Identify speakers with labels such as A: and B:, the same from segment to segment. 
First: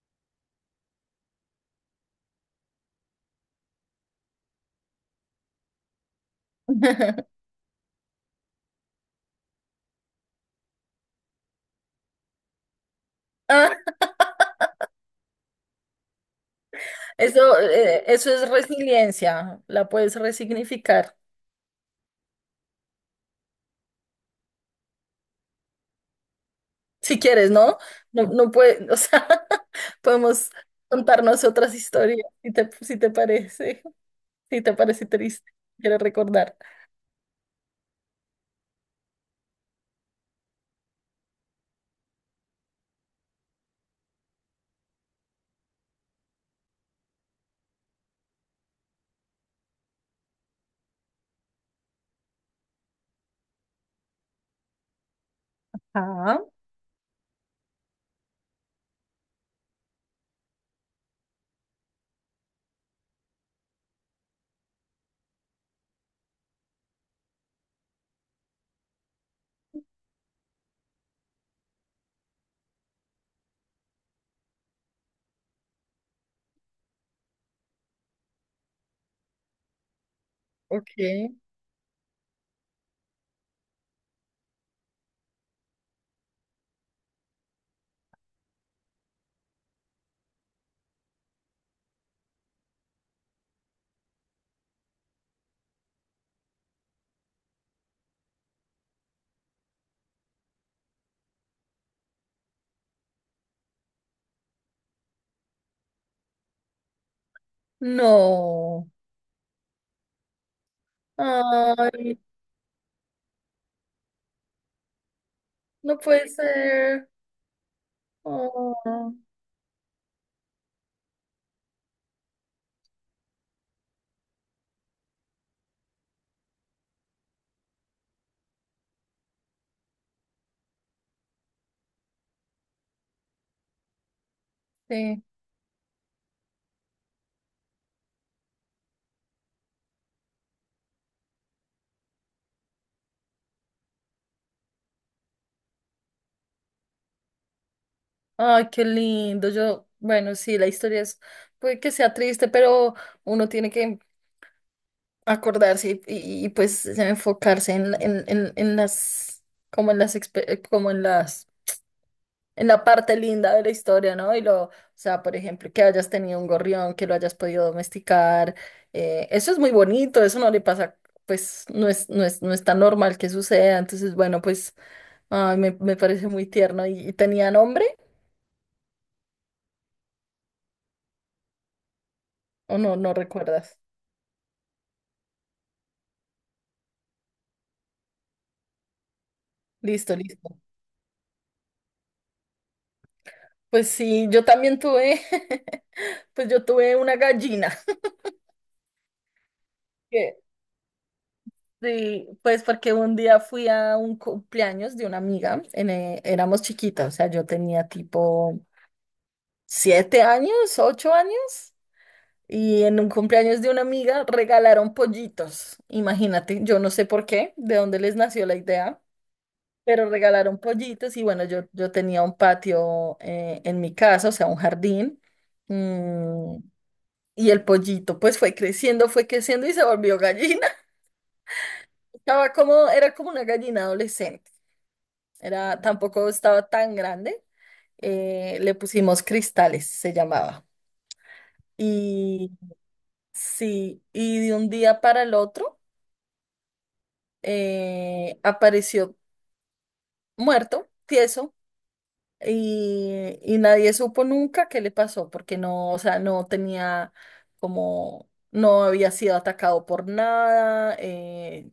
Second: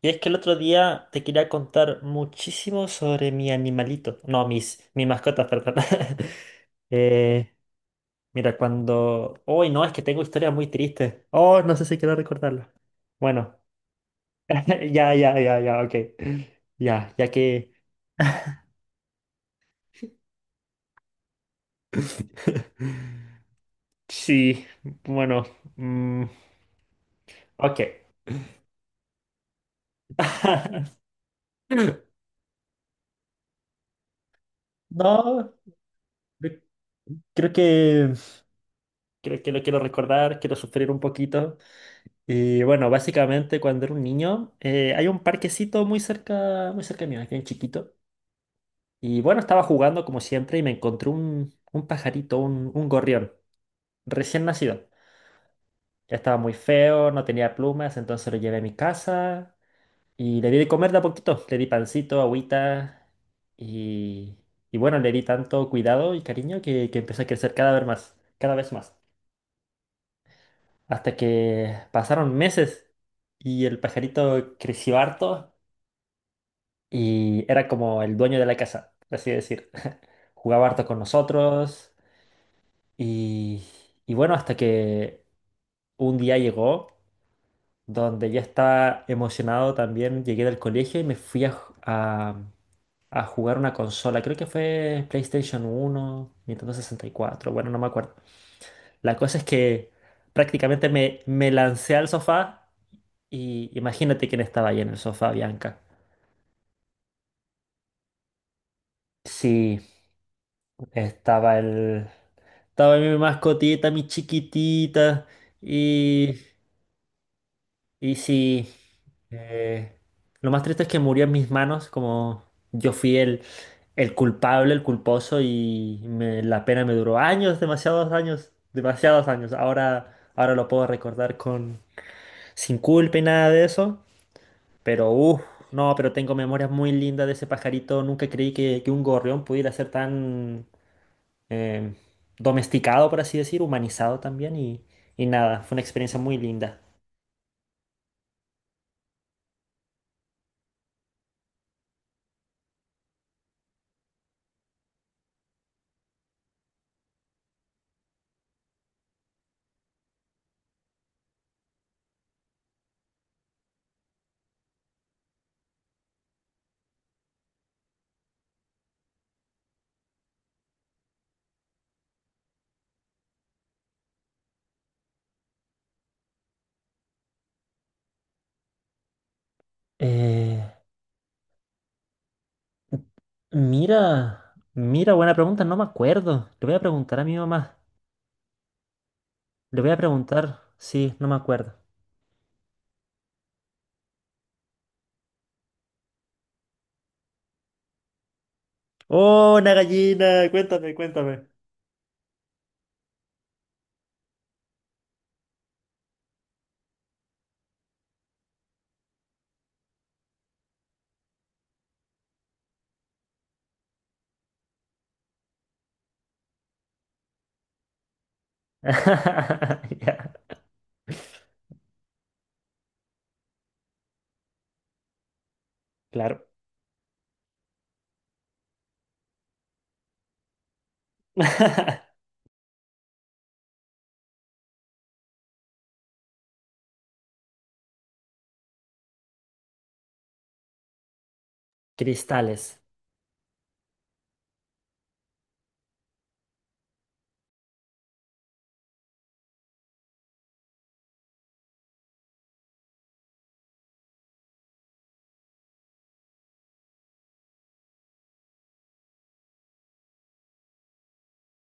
A: Y es que el otro día te quería contar muchísimo sobre mi animalito. No, mis mascotas, perdón. Eh, mira, cuando... Uy, no, es que tengo historias muy tristes. Oh, no sé si quiero recordarlas. Bueno,
B: Ah,
A: ya, ya, ya, ya, ok. Ya, ya
B: eso,
A: que...
B: eh, eso es resiliencia, la puedes resignificar
A: Sí, bueno. Mm,
B: si quieres, ¿no?
A: ok.
B: No, no puede, o sea, podemos contarnos otras historias si te parece, si te parece
A: No,
B: triste, quiero recordar.
A: creo que... Creo que lo quiero recordar, quiero sufrir un poquito. Y bueno, básicamente cuando era un niño, hay un parquecito muy cerca mío, aquí en chiquito. Y bueno, estaba jugando como siempre y me encontré un pajarito, un gorrión, recién nacido. Ya estaba
B: Ah,
A: muy feo, no tenía plumas, entonces lo llevé a mi casa y le di de comer de a poquito. Le di pancito, agüita y, y bueno, le di tanto cuidado y cariño que empezó a crecer cada vez más, cada vez más. Hasta que pasaron meses y el pajarito creció harto. Y era como el dueño de la casa, por así decir. Jugaba harto con
B: ok.
A: nosotros y, y bueno, hasta que un día llegó donde ya estaba emocionado también, llegué del colegio y me fui a jugar una consola, creo que fue PlayStation 1, Nintendo 64, bueno, no me acuerdo. La cosa es que prácticamente me lancé al sofá y imagínate quién estaba ahí en el sofá, Bianca.
B: No.
A: Sí, estaba el...
B: Ay,
A: Estaba mi mascotita, mi chiquitita.
B: no puede
A: Y,
B: ser.
A: y sí,
B: Oh,
A: eh, lo más triste es que murió en mis manos, como yo fui el culpable, el culposo, y la pena me duró años, demasiados años, demasiados años. Ahora lo puedo recordar con sin culpa y nada de eso. Pero,
B: sí.
A: uff, no, pero tengo memorias muy lindas de ese pajarito. Nunca creí que, un gorrión pudiera ser tan... eh, domesticado, por así decir, humanizado también y nada, fue una experiencia muy linda.
B: Ay, qué lindo. Yo, bueno, sí, la historia es, puede que sea triste, pero uno tiene que acordarse pues enfocarse como en las, expe- como en las, en la parte linda de la historia, ¿no? Y o sea, por ejemplo, que hayas tenido un gorrión, que lo hayas podido domesticar, eso es muy bonito, eso no le pasa, pues no es tan normal que suceda, entonces, bueno, pues, ay, me parece muy tierno. ¿Y tenía nombre
A: Eh,
B: o no recuerdas?
A: mira, mira, buena pregunta, no me acuerdo. Le voy a preguntar a mi mamá, le voy a
B: Listo, listo.
A: preguntar, sí, no me acuerdo.
B: Pues sí, yo también tuve, pues yo tuve una gallina.
A: ¡Oh, una gallina! Cuéntame, cuéntame.
B: Sí, pues porque un día fui a un cumpleaños de una amiga, éramos chiquitas, o sea, yo tenía tipo 7 años, 8 años, y en un cumpleaños de una amiga regalaron pollitos, imagínate, yo no sé por qué, de dónde les nació la idea, pero
A: Ya,
B: regalaron pollitos y bueno, yo tenía un patio en mi casa, o sea, un jardín.
A: claro.
B: mm, y el pollito pues fue creciendo y se volvió gallina. estaba como, era como una gallina adolescente. Era, tampoco estaba tan grande. Le pusimos Cristales, se llamaba. Y
A: Cristales.
B: sí, y de un día para el otro apareció muerto, tieso. Y nadie supo nunca qué le pasó, porque no, o sea, no tenía como, no había sido atacado por nada.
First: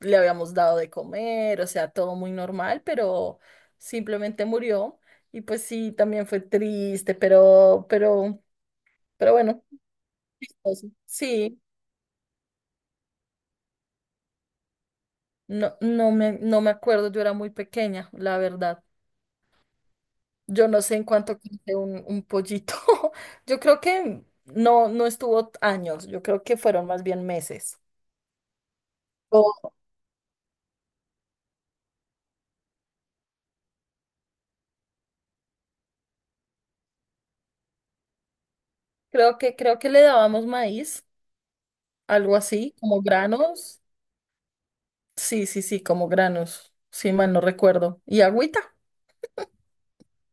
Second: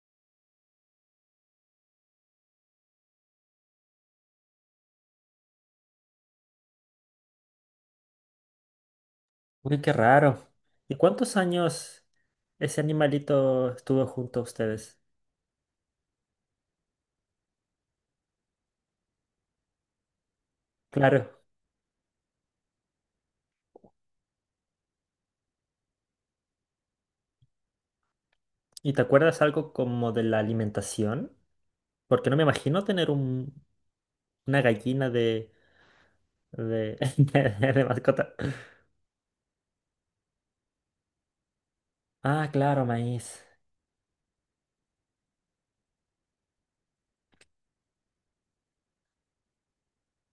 B: Le habíamos dado de comer, o sea, todo muy normal, pero simplemente murió. Y pues sí, también fue triste, pero bueno,
A: Uy, qué raro.
B: chistoso.
A: ¿Y cuántos
B: Sí,
A: años ese animalito estuvo junto a ustedes?
B: no, no me acuerdo, yo era muy pequeña, la verdad. Yo no sé en cuánto
A: Claro.
B: quise un pollito. Yo creo que no estuvo años, yo creo que fueron más bien meses.
A: ¿Y te acuerdas algo
B: O
A: como de la alimentación? Porque no me imagino tener una gallina de, de mascota.
B: creo que le dábamos maíz, algo
A: Ah,
B: así,
A: claro,
B: como
A: maíz.
B: granos. Sí, sí, sí, como granos. Sí, mal no recuerdo. Y agüita.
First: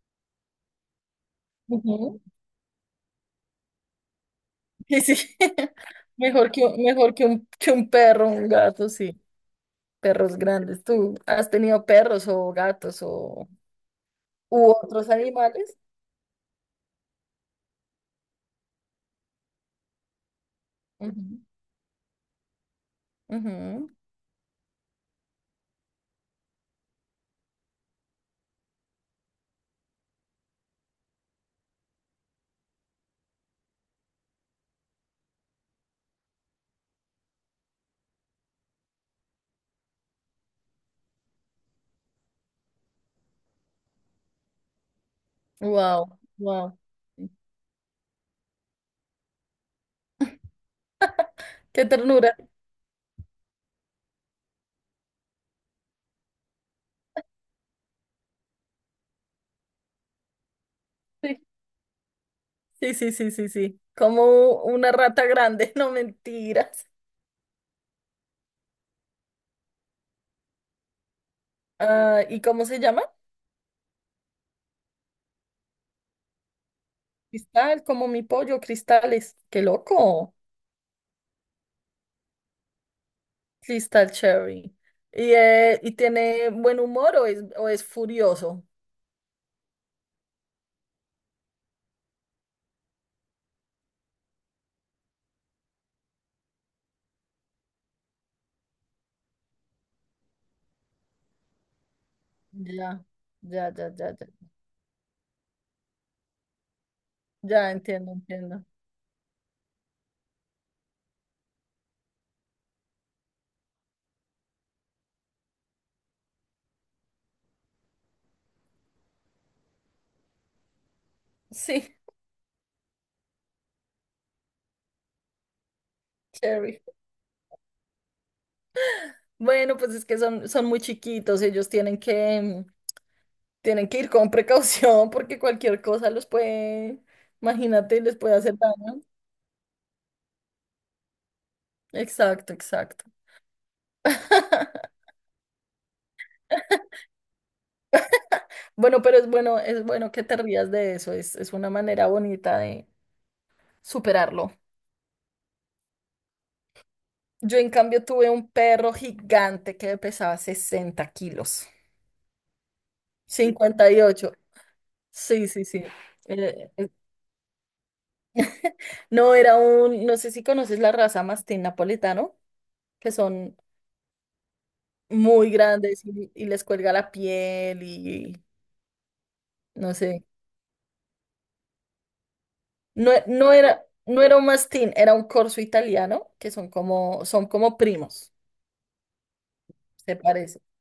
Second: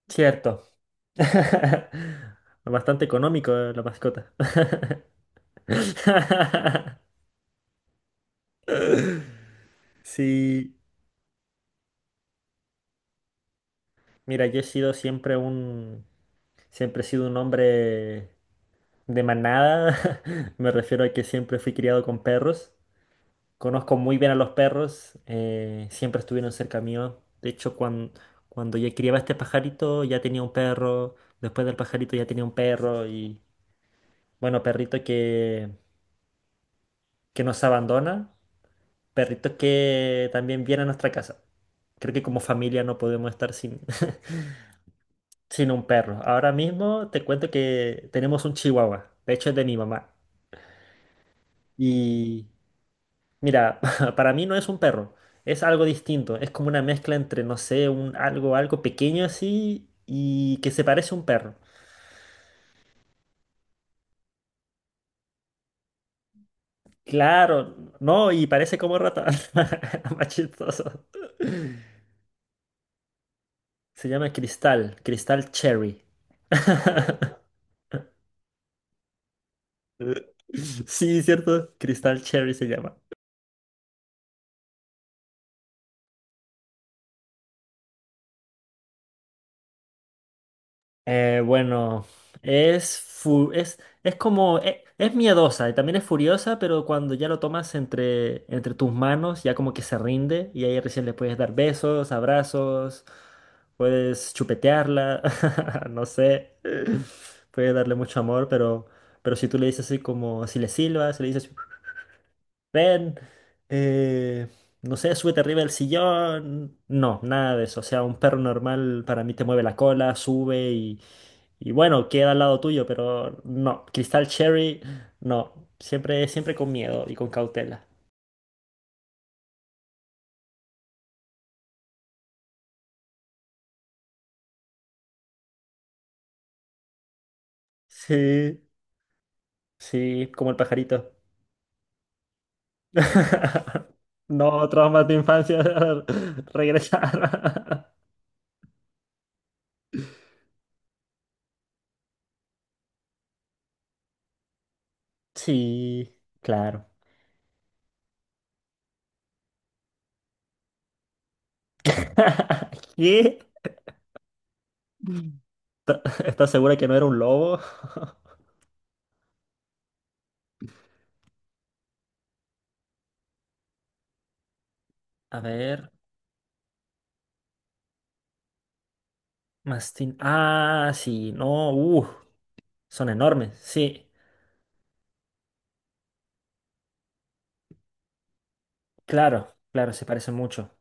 A: Cierto.
B: Ujú.
A: Bastante económico, la mascota.
B: Sí, sí. Mejor que, un- mejor que un, que un perro, un gato, sí. Perros
A: Sí.
B: grandes. ¿Tú has tenido perros o gatos o
A: Mira, yo he
B: u
A: sido
B: otros
A: siempre
B: animales?
A: un... Siempre he sido un hombre de manada. Me refiero a que siempre fui criado con perros. Conozco muy bien a los perros, siempre estuvieron cerca mío. De hecho, cuando ya criaba este pajarito, ya tenía un perro. Después del pajarito ya tenía un perro. Y bueno, perrito que nos abandona, perrito que también viene a nuestra casa. Creo que como familia no podemos estar sin, sin un
B: Wow,
A: perro. Ahora
B: wow.
A: mismo te cuento que tenemos un chihuahua, de hecho es de mi mamá.
B: Qué ternura.
A: Y mira, para mí no es un perro, es algo distinto, es como una mezcla entre, no sé, un algo, algo pequeño así y que se parece a un perro.
B: Sí, sí, sí, sí, sí. Sí. Como una rata grande, no mentiras.
A: Claro, no, y parece como rata, más chistoso.
B: Ah, ¿y cómo se llama?
A: Se llama Cristal, Cristal Cherry.
B: Cristal, como mi pollo, Cristales. Qué loco.
A: Sí, ¿cierto? Cristal Cherry se llama.
B: Cristal Cherry. ¿Y tiene buen humor o es, furioso?
A: Bueno, es, fu- es como, e- es, miedosa y también es furiosa, pero cuando ya lo tomas entre tus manos, ya como que se rinde y ahí recién le puedes dar besos,
B: Ya,
A: abrazos,
B: ya, ya, ya, ya.
A: puedes chupetearla, no sé,
B: Ya
A: puedes darle
B: entiendo,
A: mucho amor,
B: entiendo.
A: pero, si tú le dices así como, si le silbas, si le dices ven, eh, no sé, súbete arriba del sillón. No, nada de eso. O sea, un perro normal para mí te mueve la cola, sube y
B: Sí,
A: bueno, queda al lado tuyo, pero no, Cristal Cherry, no, siempre, siempre con
B: Cherry.
A: miedo y con cautela.
B: Bueno, pues es que son muy chiquitos, ellos tienen que ir con precaución, porque cualquier cosa los puede, imagínate, les puede hacer
A: Sí,
B: daño.
A: sí, como el pajarito.
B: Exacto, exacto.
A: No, traumas de infancia regresar.
B: Bueno, pero es bueno que te rías de eso, es una manera bonita de superarlo.
A: Sí, claro.
B: Yo en cambio tuve un perro gigante que pesaba 60 kilos,
A: ¿Qué?
B: 58. Sí, sí, sí.
A: ¿Estás
B: Eh,
A: segura que
B: eh,
A: no era un lobo?
B: no sé si conoces la raza mastín napolitano, que son
A: A
B: muy
A: ver.
B: grandes y les cuelga la piel y no
A: Mastín.
B: sé.
A: Ah, sí, no, son
B: No, e- no
A: enormes,
B: era,
A: sí,
B: no era un mastín, era un corso italiano, que son como primos,
A: claro, claro, se
B: se
A: parecen
B: parece.
A: mucho.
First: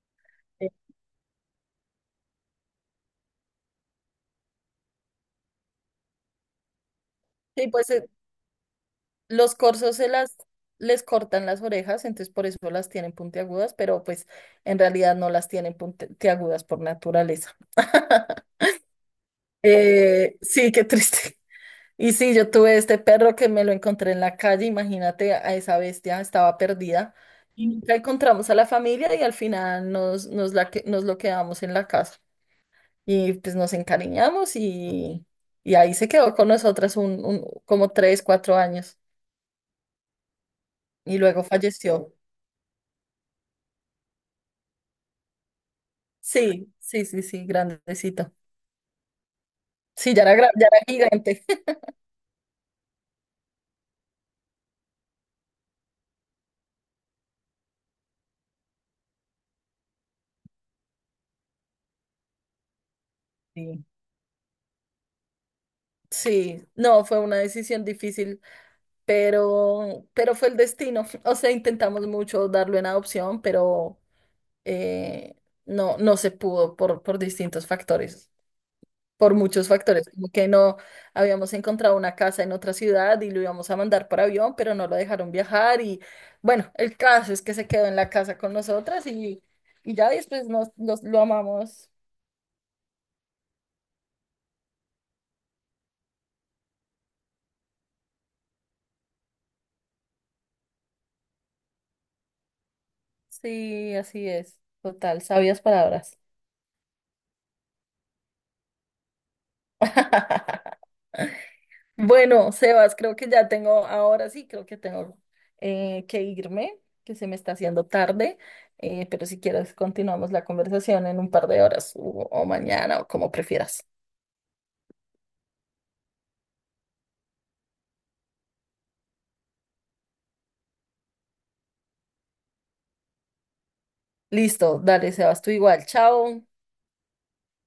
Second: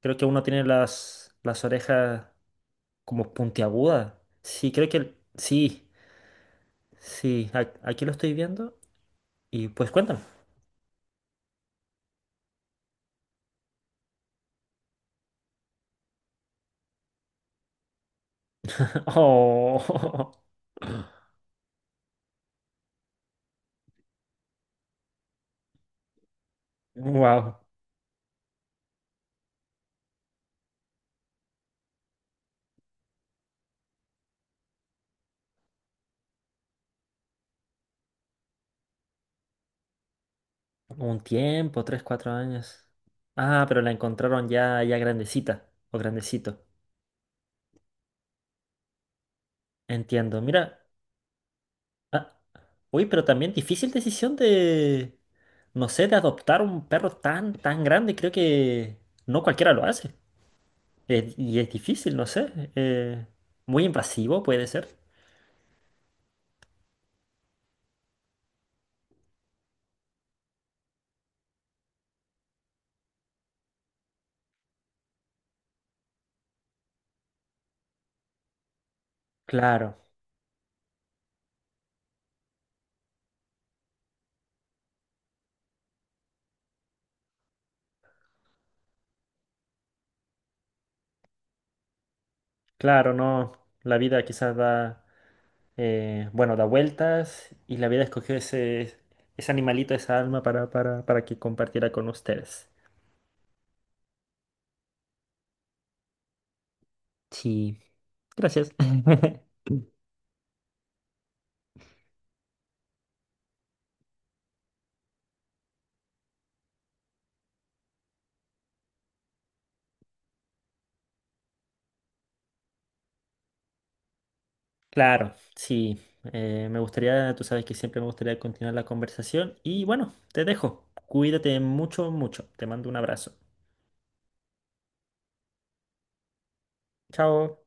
A: Creo que uno tiene las orejas como puntiagudas. Sí, creo que, sí, sí,
B: Sí, pues
A: aquí lo estoy viendo
B: los
A: y pues
B: corzos se
A: cuéntame.
B: las les cortan las orejas, entonces por eso las tienen puntiagudas, pero pues en realidad no las tienen puntiagudas por naturaleza.
A: Oh,
B: Sí, qué triste. Y sí, yo tuve este perro que me lo encontré en la calle, imagínate a esa bestia, estaba perdida.
A: wow,
B: Y nunca encontramos a la familia y al final nos lo quedamos en la casa. Y pues nos encariñamos y ahí se quedó con nosotras como 3, 4 años. Y
A: un
B: luego
A: tiempo, tres,
B: falleció.
A: cuatro años. Ah, pero la encontraron ya, ya grandecita o grandecito.
B: Sí, sí, sí, sí, grandecito. Sí, ya era,
A: Entiendo,
B: gra-
A: mira.
B: ya era gigante.
A: ah, Uy, pero también difícil decisión de, no sé, de adoptar un perro tan, tan grande. Creo que no cualquiera lo hace. Y es difícil, no sé. Muy
B: Sí.
A: invasivo puede ser.
B: Sí, no, fue una decisión difícil, pero fue el destino. O sea, intentamos mucho darlo en adopción, pero eh, no se pudo por distintos factores, por muchos
A: Claro,
B: factores, como que no habíamos encontrado una casa en otra ciudad y lo íbamos a mandar por avión, pero no lo dejaron viajar y bueno, el caso es que se quedó en la casa con nosotras y ya después lo amamos.
A: claro, no. La vida quizás da, bueno, da vueltas y la vida escogió ese animalito, esa alma para, para que compartiera con ustedes.
B: Sí, así es. Total, sabias palabras.
A: Sí, gracias.
B: Bueno, Sebas, creo que ya tengo, ahora sí, creo que tengo que irme, que se me está haciendo tarde. Pero si quieres continuamos la conversación en un par de horas o mañana o como prefieras.
A: Claro, sí. Me gustaría, tú sabes que siempre me gustaría continuar la conversación y bueno, te dejo. Cuídate mucho, mucho. Te mando un abrazo.
B: Listo, dale, Sebas, tú igual, chao.
A: Chao.